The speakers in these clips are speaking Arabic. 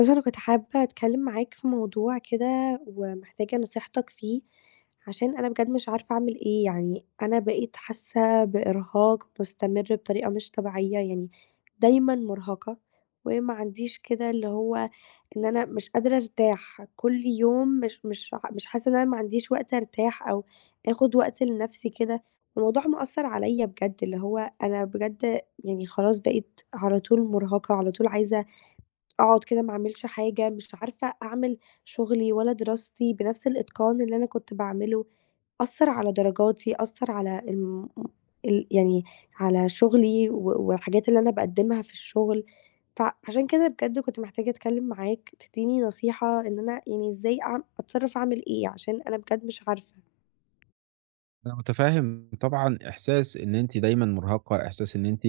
بُص، أنا كنت حابة أتكلم معاك في موضوع كده ومحتاجة نصيحتك فيه، عشان أنا بجد مش عارفة أعمل إيه، يعني أنا بقيت حاسة بإرهاق مستمر بطريقة مش طبيعية، يعني دايمًا مرهقة وما عنديش كده اللي هو إن أنا مش قادرة أرتاح، كل يوم مش حاسة إن أنا ما عنديش وقت أرتاح أو آخد وقت لنفسي كده، الموضوع مأثّر عليَّ بجد، اللي هو أنا بجد يعني خلاص بقيت على طول مرهقة، على طول عايزة أقعد كده ما اعملش حاجة، مش عارفة أعمل شغلي ولا دراستي بنفس الإتقان اللي أنا كنت باعمله، أثّر على درجاتي، أثّر على الم ال يعني على شغلي والحاجات اللي أنا باقدّمها في الشغل، فعشان كده بجد كنت محتاجة أتكلّم معاك تدّيني نصيحة إن أنا يعني إزاي أتصرّف أعمل إيه؟ عشان أنا بجد مش عارفة. أنا متفهم طبعًا إحساس إن أنتِ دايمًا مرهقة، إحساس إن أنتِ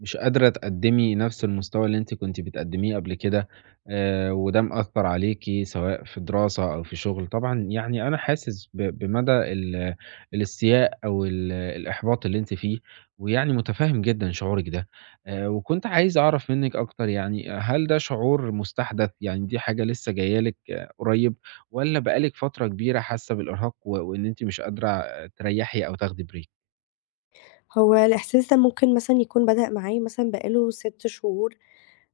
مش قادرة تقدّمي نفس المستوى اللي أنتِ كنتِ بتقدّميه قبل كده. وده مأثّر عليكِ سواء في دراسة أو في شغل. طبعًا يعني أنا حاسس بمدى الاستياء أو الإحباط اللي أنتِ فيه، ويعني متفهم جدًا شعورِك ده. وكنت عايز أعرف منِّك أكتر، يعني هل ده شعور مستحدث، يعني دي حاجة لسه جاية لِك قريب، والّا بقى لِك فترة كبيرة حاسة بالإرهاق وإن أنتِ مش قادرة تريّحي أو تاخدي بريك. هو الإحساس ده ممكن مثلًا يكون بدأ معايا مثلًا بقى له 6 شهور.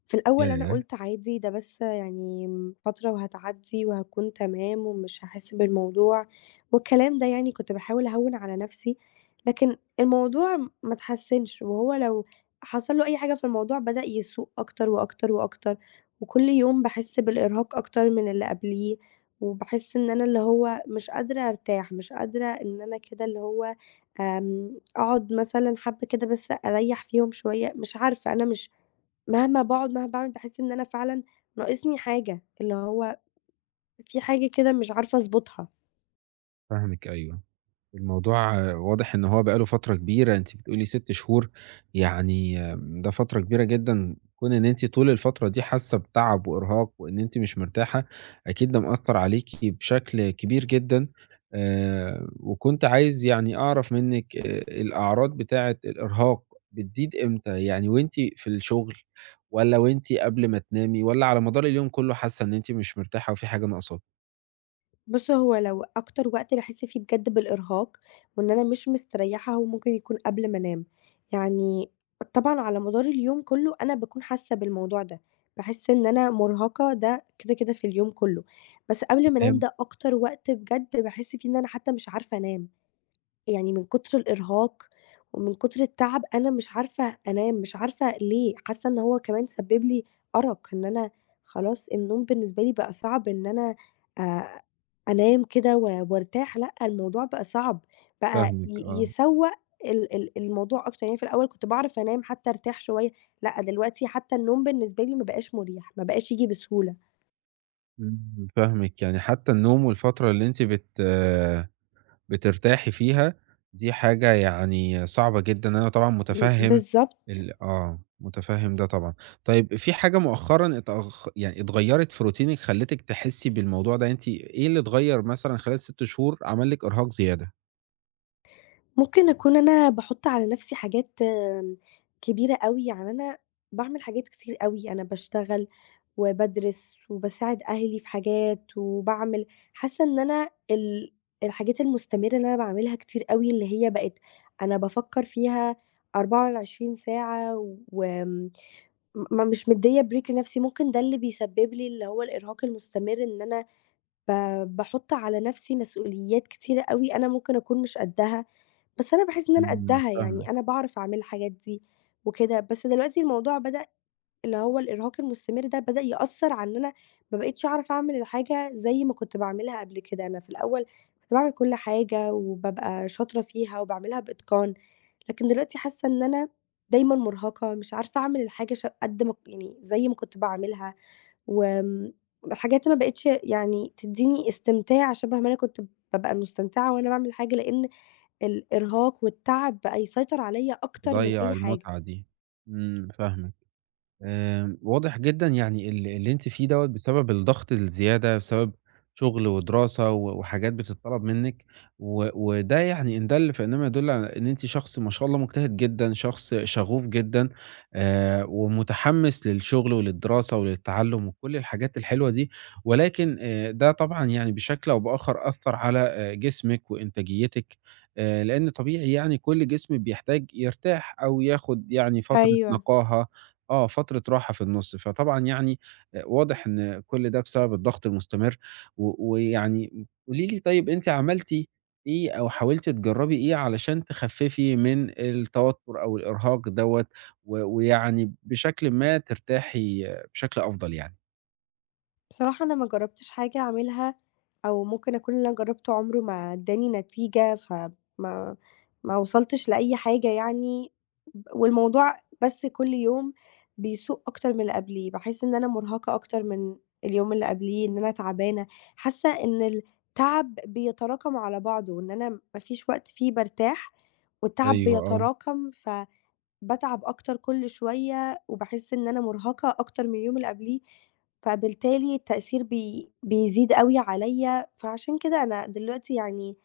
في الأول أنا ياه! قُلت عادي ده بس يعني فترة وهتعدّي وهاكون تمام ومش هاحس بالموضوع والكلام ده يعني كنت باحاول أهوّن على نَفْسي، لكن الموضوع ما اتحسّنش وهو لو حصل له أي حاجة في الموضوع بدأ يسوء أكتر وأكتر وأكتر، وكل يوم باحس بالإرهاق أكتر من اللي قبليه، وباحس إن أنا اللي هو مش قادرة أرتاح، مش قادرة إن أنا كده اللي هو آمم، أقعد مثلًا حبّة كده بس أريّح فيهم شوية، مش عارفة أنا مش مهما باقعد مهما باعمل باحس إن أنا فعلًا ناقصني حاجة، اللي هو في حاجة كده مش عارفة أضبطها. فاهمِك، أيوه. الموضوع واضح إن هو بقى له فترة كبيرة، أنتِ بتقولي 6 شهور، يعني ده فترة كبيرة جدًا. كون إن أنتِ طول الفترة دي حاسة بتعب وإرهاق وإن أنتِ مش مرتاحة، أكيد ده مأثّر عليكِ بشكل كبير جدًا. وكنت عايز يعني أعرف منِّك الأعراض بتاعة الإرهاق بتزيد إمتى؟ يعني وأنتِ في الشغل والّا وأنتِ قبل ما تنامي والّا على مدار اليوم كُلّه حاسة إن أنتِ مش مرتاحة وفي حاجة ناقصاكِ؟ بُص، هو لو أكتر وقت باحس فيه بجد بالإرهاق وإن أنا مش مستريحة هو ممكن يكون قبل ما أنام. يعني طبعًا على مدار اليوم كله أنا باكون حاسة بالموضوع ده، باحس إن أنا مرهقة ده كده، كده في اليوم كله، بس قبل ما أنام تمام. ده أكتر وقت بجد باحس فيه إن أنا حتى مش عارفة أنام. يعني من كتر الإرهاق ومن كتر التعب أنا مش عارفة أنام، مش عارفة ليه، حاسة إن هو كمان سبب لي أرق، إن أنا خلاص النوم بالنسبة لي بقى صعب إن أنا آآ أنام كده وارتاح، لأ الموضوع بقى صعب، بقى فاهمِك، آه. يسوّأ ال الموضوع أكتر، يعني في الأول كنت باعرف أنام حتى أرتاح شوية، لأ دلوقتي حتى النوم بالنسبة لي ما بقاش مريح، ما بقاش ييجي بسهولة. إمم، فاهمِك، يعني حتى النوم والفترة اللي أنتِ بترتاحي فيها دي حاجة يعني صعبة جدًا. أنا طبعًا متفهم بالضبط. ال آه، متفهم ده طبعًا. طيب في حاجة مؤخرًا اتأخ يعني اتغيرت في روتينِك خلتِك تحسي بالموضوع ده؟ أنتِ إيه اللي اتغير مثلًا خلال 6 شهور عمل لِك إرهاق زيادة؟ ممكن أكون أنا باحُط على نَفْسي حاجات كبيرة أوي، يعني أنا باعمل حاجات كتير أوي، أنا باشتغل وبادرس وباساعد أهلي في حاجات وباعمل حاسة إن أنا الحاجات المستمرة اللي أنا باعملها كتير أوي اللي هي بقت أنا بافكّر فيها 24 ساعة وآمم م مش مدّية break لنَفْسي، ممكن ده اللي بيسبب لي اللي هو الإرهاق المستمر إن أنا ب باحُط على نَفْسي مسؤوليات كتيرة أوي أنا ممكن أكون مش قدّها. بس أنا باحس إن أنا إمم، قدّها، فاهمِك. يعني أنا باعرف أعمل الحاجات دي وكده، بس دلوقتي الموضوع بدأ اللي هو الإرهاق المستمر ده بدأ يأثّر على إن أنا ما بقيتش أعرف أعمل الحاجة زي ما كنت باعملها قبل كده، أنا في الأول كنت باعمل كل حاجة وبابقى شاطرة فيها وباعملها بإتقان، لكن دلوقتي حاسة إن أنا دايمًا مُرهقة، مش عارفة أعمل الحاجة قد ما يعني زي ما كنت باعملها، وآمم الحاجات ما بقِتش يعني تدّيني استمتاع شَبه ما أنا كنت بابقى مستمتعة وأنا باعمل حاجة، لإن الإرهاق والتعب بقى يسيطر عليّا أكتر من بيضيّع أي حاجة. المتعة دي. إمم، فاهمِك. واضح جدًا يعني اللي أنتِ فيه دوّة بسبب الضغط الزيادة، بسبب شغل ودراسة وحاجات بتتطلب منِّك، وده يعني إن دل فإنما يدل على إن أنتِ شخص ما شاء الله مجتهد جدًا، شخص شغوف جدًا. ومتحمّس للشغل وللدراسة وللتعلُّم وكل الحاجات الحلوة دي، ولكن ده طبعًا يعني بشكل أو بآخر أثّر على جسمِك وإنتاجيتِك. لإن طبيعي يعني كل جسم بيحتاج يرتاح أو ياخد يعني فترة أيوه. نقاهة، فترة راحة في النُص. فطبعًا يعني واضح إن كل ده بسبب الضغط المستمر. ويعني قولي لي، طيب أنتِ عملتِ إيه أو حاولتِ تجرّبي إيه علشان تخفّفي من التوتُّر أو الإرهاق دوّة، ويعني بشكل ما ترتاحي بشكل أفضل يعني؟ بصراحة أنا ما جرّبتش حاجة أعملها أو ممكن أكون اللي أنا جرّبته عمره ما ادّاني نتيجة، فما ما وصلتش لأي حاجة يعني، والموضوع بس كل يوم بيسوء أكتر من اللي قبليه، باحس إن أنا مرهقة أكتر من اليوم اللي قبليه، إن أنا تعبانة، حاسة إن التعب بيتراكم على بعضه، إن أنا ما فيش وقت فيه بارتاح والتعب أيوه، آه. بيتراكم باتعب أكتر كل شوية، وباحس إن أنا مُرهقة أكتر من اليوم اللي قبليه، فبالتالي التأثير بيزيد أوي عليَّ، فعشان كده أنا دلوقتي يعني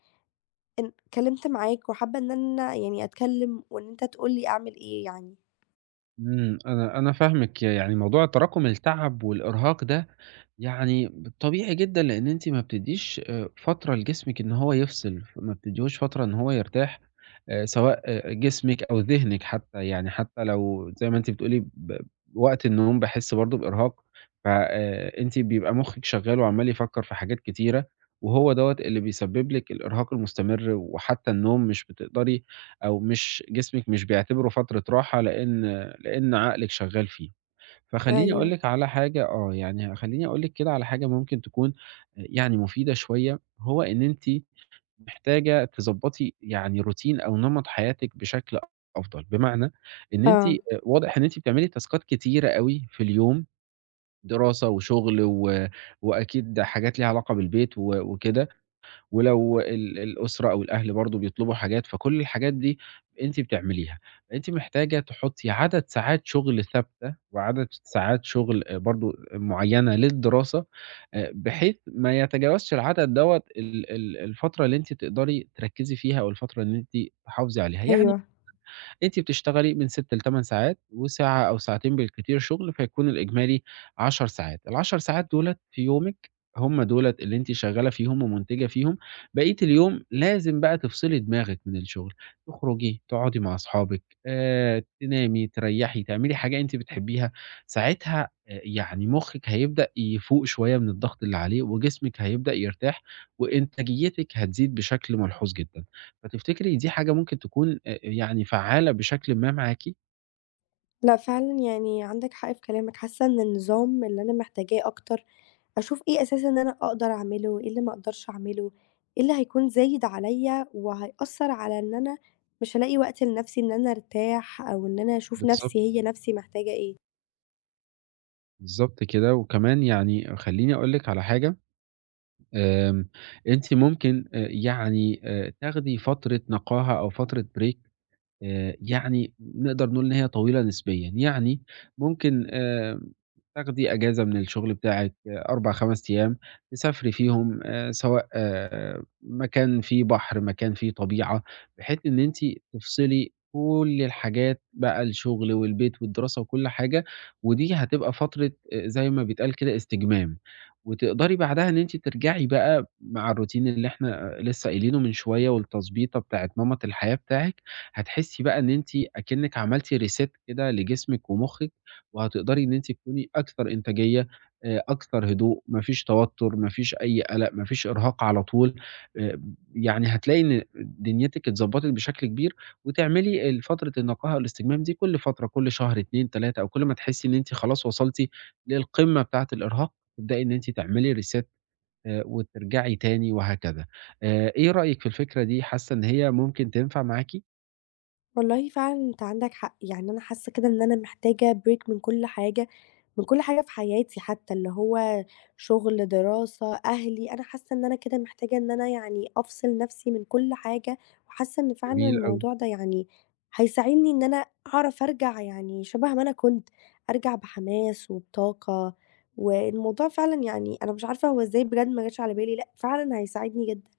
إن اتكلمت معاك وحابة إن أنا يعني أتكلم وإن أنت تقول لي أعمل إيه يعني. إمم، أنا فاهمِك. يعني موضوع تراكُم التعب والإرهاق ده يعني طبيعي جدًا، لإن أنتِ ما بتدّيش فترة لجسمِك إن هو يفصل، ما بتدّيهوش فترة إن هو يرتاح، سواء جسمِك أو ذهنِك حتى. يعني حتى لو زي ما أنتِ بتقولي وقت النوم باحس برضه بإرهاق، ف أنتِ بيبقى مُخِّك شغّال وعمّال يفكّر في حاجات كتيرة، وهو دوّة اللي بيسبب لِك الإرهاق المستمر، وحتى النوم مش بتقدري أو مش جسمِك مش بيعتبره فترة راحة لإن عقلِك شغال فيه. فخلّيني أقول أيوه، لِك على حاجة، يعني خلّيني أقول لِك كده على حاجة ممكن تكون، يعني مفيدة شوية. هو إن أنتِ محتاجة تضبّطي يعني روتين أو نمط حياتِك بشكل أفضل، بمعنى إن أنتِ، آه، واضح إن أنتِ بتعملي تاسكات كتيرة أوي في اليوم، دراسة وشغل وأكيد حاجات ليها علاقة بالبيت وكده. ولو الأسرة أو الأهل برضه بيطلبوا حاجات، فكل الحاجات دي أنتِ بتعمليها. أنتِ محتاجة تحطّي عدد ساعات شغل ثابتة وعدد ساعات شغل برضه معيّنة للدراسة، بحيث ما يتجاوزش العدد دوّة ال ال الفترة اللي أنتِ تقدري تركّزي فيها أو الفترة اللي أنتِ تحافظي عليها. يعني أيوه. أنتِ بتشتغلي من 6 ل8 ساعات وساعة أو ساعتين بالكتير شغل، فيكون الإجمالي 10 ساعات. ال10 ساعات دُولة في يومِك، هم دُولة اللي أنتِ شغّالة فيهم ومُنتِجة فيهم. بقية اليوم لازم بقى تفصلي دماغِك من الشغل، تخرجي، تقعدي مع أصحابِك، تنامي، تريّحي، تعملي حاجة أنتِ بتحبيها. ساعتها يعني مُخِّك هيبدأ يفوق شوية من الضغط اللي عليه، وجسمِك هيبدأ يرتاح، وإنتاجيتِك هتزيد بشكل ملحوظ جدًا. فتفتكري دي حاجة ممكن تكون يعني فعّالة بشكلٍ ما معاكِ؟ لأ فعلًا يعني عندك حق في كلامك، حاسة إن النظام اللي أنا محتاجاه أكتر أشوف إيه أساسًا ان أنا أقدر أعمله، إيه اللي ما أقدرش أعمله، إيه اللي هيكون زايد عليَّ وهيأثّر على إن أنا مش هالاقي وقت لنفسي إن أنا أرتاح أو إن أنا أشوف نفسي بالضبط، هي نفسي محتاجة إيه. بالضبط كده. وكمان يعني خلّيني أقول لِك على حاجة. آمم أنتِ ممكن، يعني، تاخدي فترة نقاهة أو فترة break، يعني نقدر نقول إن هي طويلة نسبيًا. يعني ممكن تاخدي أجازة من الشغل بتاعِك 4، 5 أيام تسافري فيهم، سواء مكان فيه بحر، مكان فيه طبيعة، بحيث إن أنتِ تفصلي كل الحاجات بقى، الشغل والبيت والدراسة وكل حاجة. ودي هتبقى فترة، زي ما بيتقال كده، استجمام. وتقدري بعدها إن أنتِ ترجعي بقى مع الروتين اللي إحنا لسه قايلينه من شوية، والتضبيطة بتاعة نمط الحياة بتاعِك. هتحسي بقى إن أنتِ أكنِك عملتِ reset كده لجسمِك ومخِّك، وهتقدري إن أنتِ تكوني أكثر إنتاجية، أكثر هدوء، ما فيش توتر، ما فيش أي قلق، ما فيش إرهاق على طول. آآ يعني هتلاقي إن دنيتِك اتضبطت بشكل كبير. وتعملي فترة النقاهة والإستجمام دي كل فترة، كل شهر 2، 3 أو كل ما تحسي إن أنتِ خلاص وصلتِ للقمة بتاعة الإرهاق، تبدئي إن أنتِ تعملي reset وترجعي تاني وهكذا. إيه رأيِك في الفكرة دي، حاسة إن هي ممكن تنفع معاكِ؟ والله فعلًا أنت عندك حق، يعني أنا حاسة كده إن أنا محتاجة break من كل حاجة، من كل حاجة في حياتي حتى، اللي هو شغل، دراسة، أهلي، أنا حاسة إن أنا كده محتاجة إن أنا يعني أفصل نفسي من كل حاجة، وحاسة إن فعلًا جميل أوي. الموضوع ده يعني هيساعدني إن أنا أعرف أرجع يعني شبه ما أنا كنت، أرجع بحماس وبطاقة، والموضوع فعلًا يعني أنا مش عارفة هو إزاي بجد ما جاش على بالي، لأ فعلًا هيساعدني جدًا.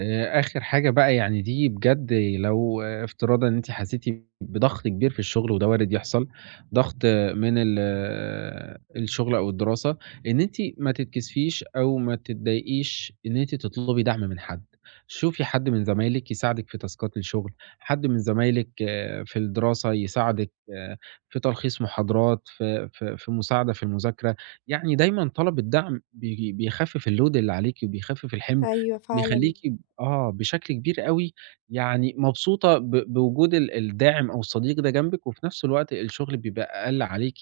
آخر حاجة بقى، يعني دي بجد لو افتراضًا إن أنتِ حسيتِ بضغط كبير في الشغل وده وارد يحصل، ضغط من ال آه، الشغل أو الدراسة، إن أنتِ ما تتكسفيش أو ما تتضايقيش إن أنتِ تطلبي دعم من حد. شوفي حد من زمايلِك يساعدِك في تاسكات الشغل، حد من زمايلِك في الدراسة يساعدِك، في تلخيص محاضرات، في مساعدة في المذاكرة. يعني دايمًا طلب الدعم بيخفف الload اللي عليكِ وبيخفف الحمل. أيوه فعلًا. بيخليكِ بشكل كبير أوي، يعني مبسوطة بوجود الداعم أو الصديق ده جنبِك، وفي نفس الوقت الشغل بيبقى أقل عليكِ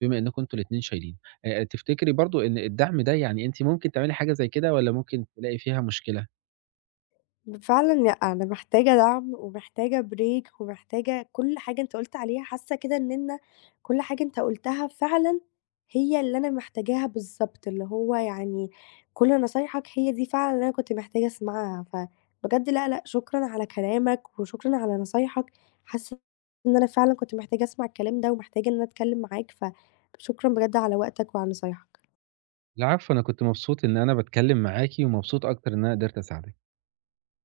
بما إنكم أنتم الاتنين شايلين. تفتكري برضه إن الدعم ده، يعني أنتِ ممكن تعملي حاجة زي كده والّا ممكن تلاقي فيها مشكلة؟ فعلًا لأ، أنا محتاجة دعم، ومحتاجة break ومحتاجة كل حاجة أنت قُلت عليها، حاسة كده إن أنا كل حاجة أنت قُلتها فعلًا هي اللي أنا محتاجاها بالضبط، اللي هو يعني كل نصايحك هي دي فعلًا اللي أنا كنت محتاجة أسمعها، فبجد لأ، لأ، شكرًا على كلامك وشكرًا على نصايحك، حاسة إن أنا فعلًا كنت محتاجة أسمع الكلام ده ومحتاجة إن أنا أتكلم معاك، فشكرًا بجد على وقتك وعلى نصايحك. العفو، أنا كنت مبسوط إن أنا باتكلم معاكِ، ومبسوط أكتر إن أنا قدرت أساعدِك.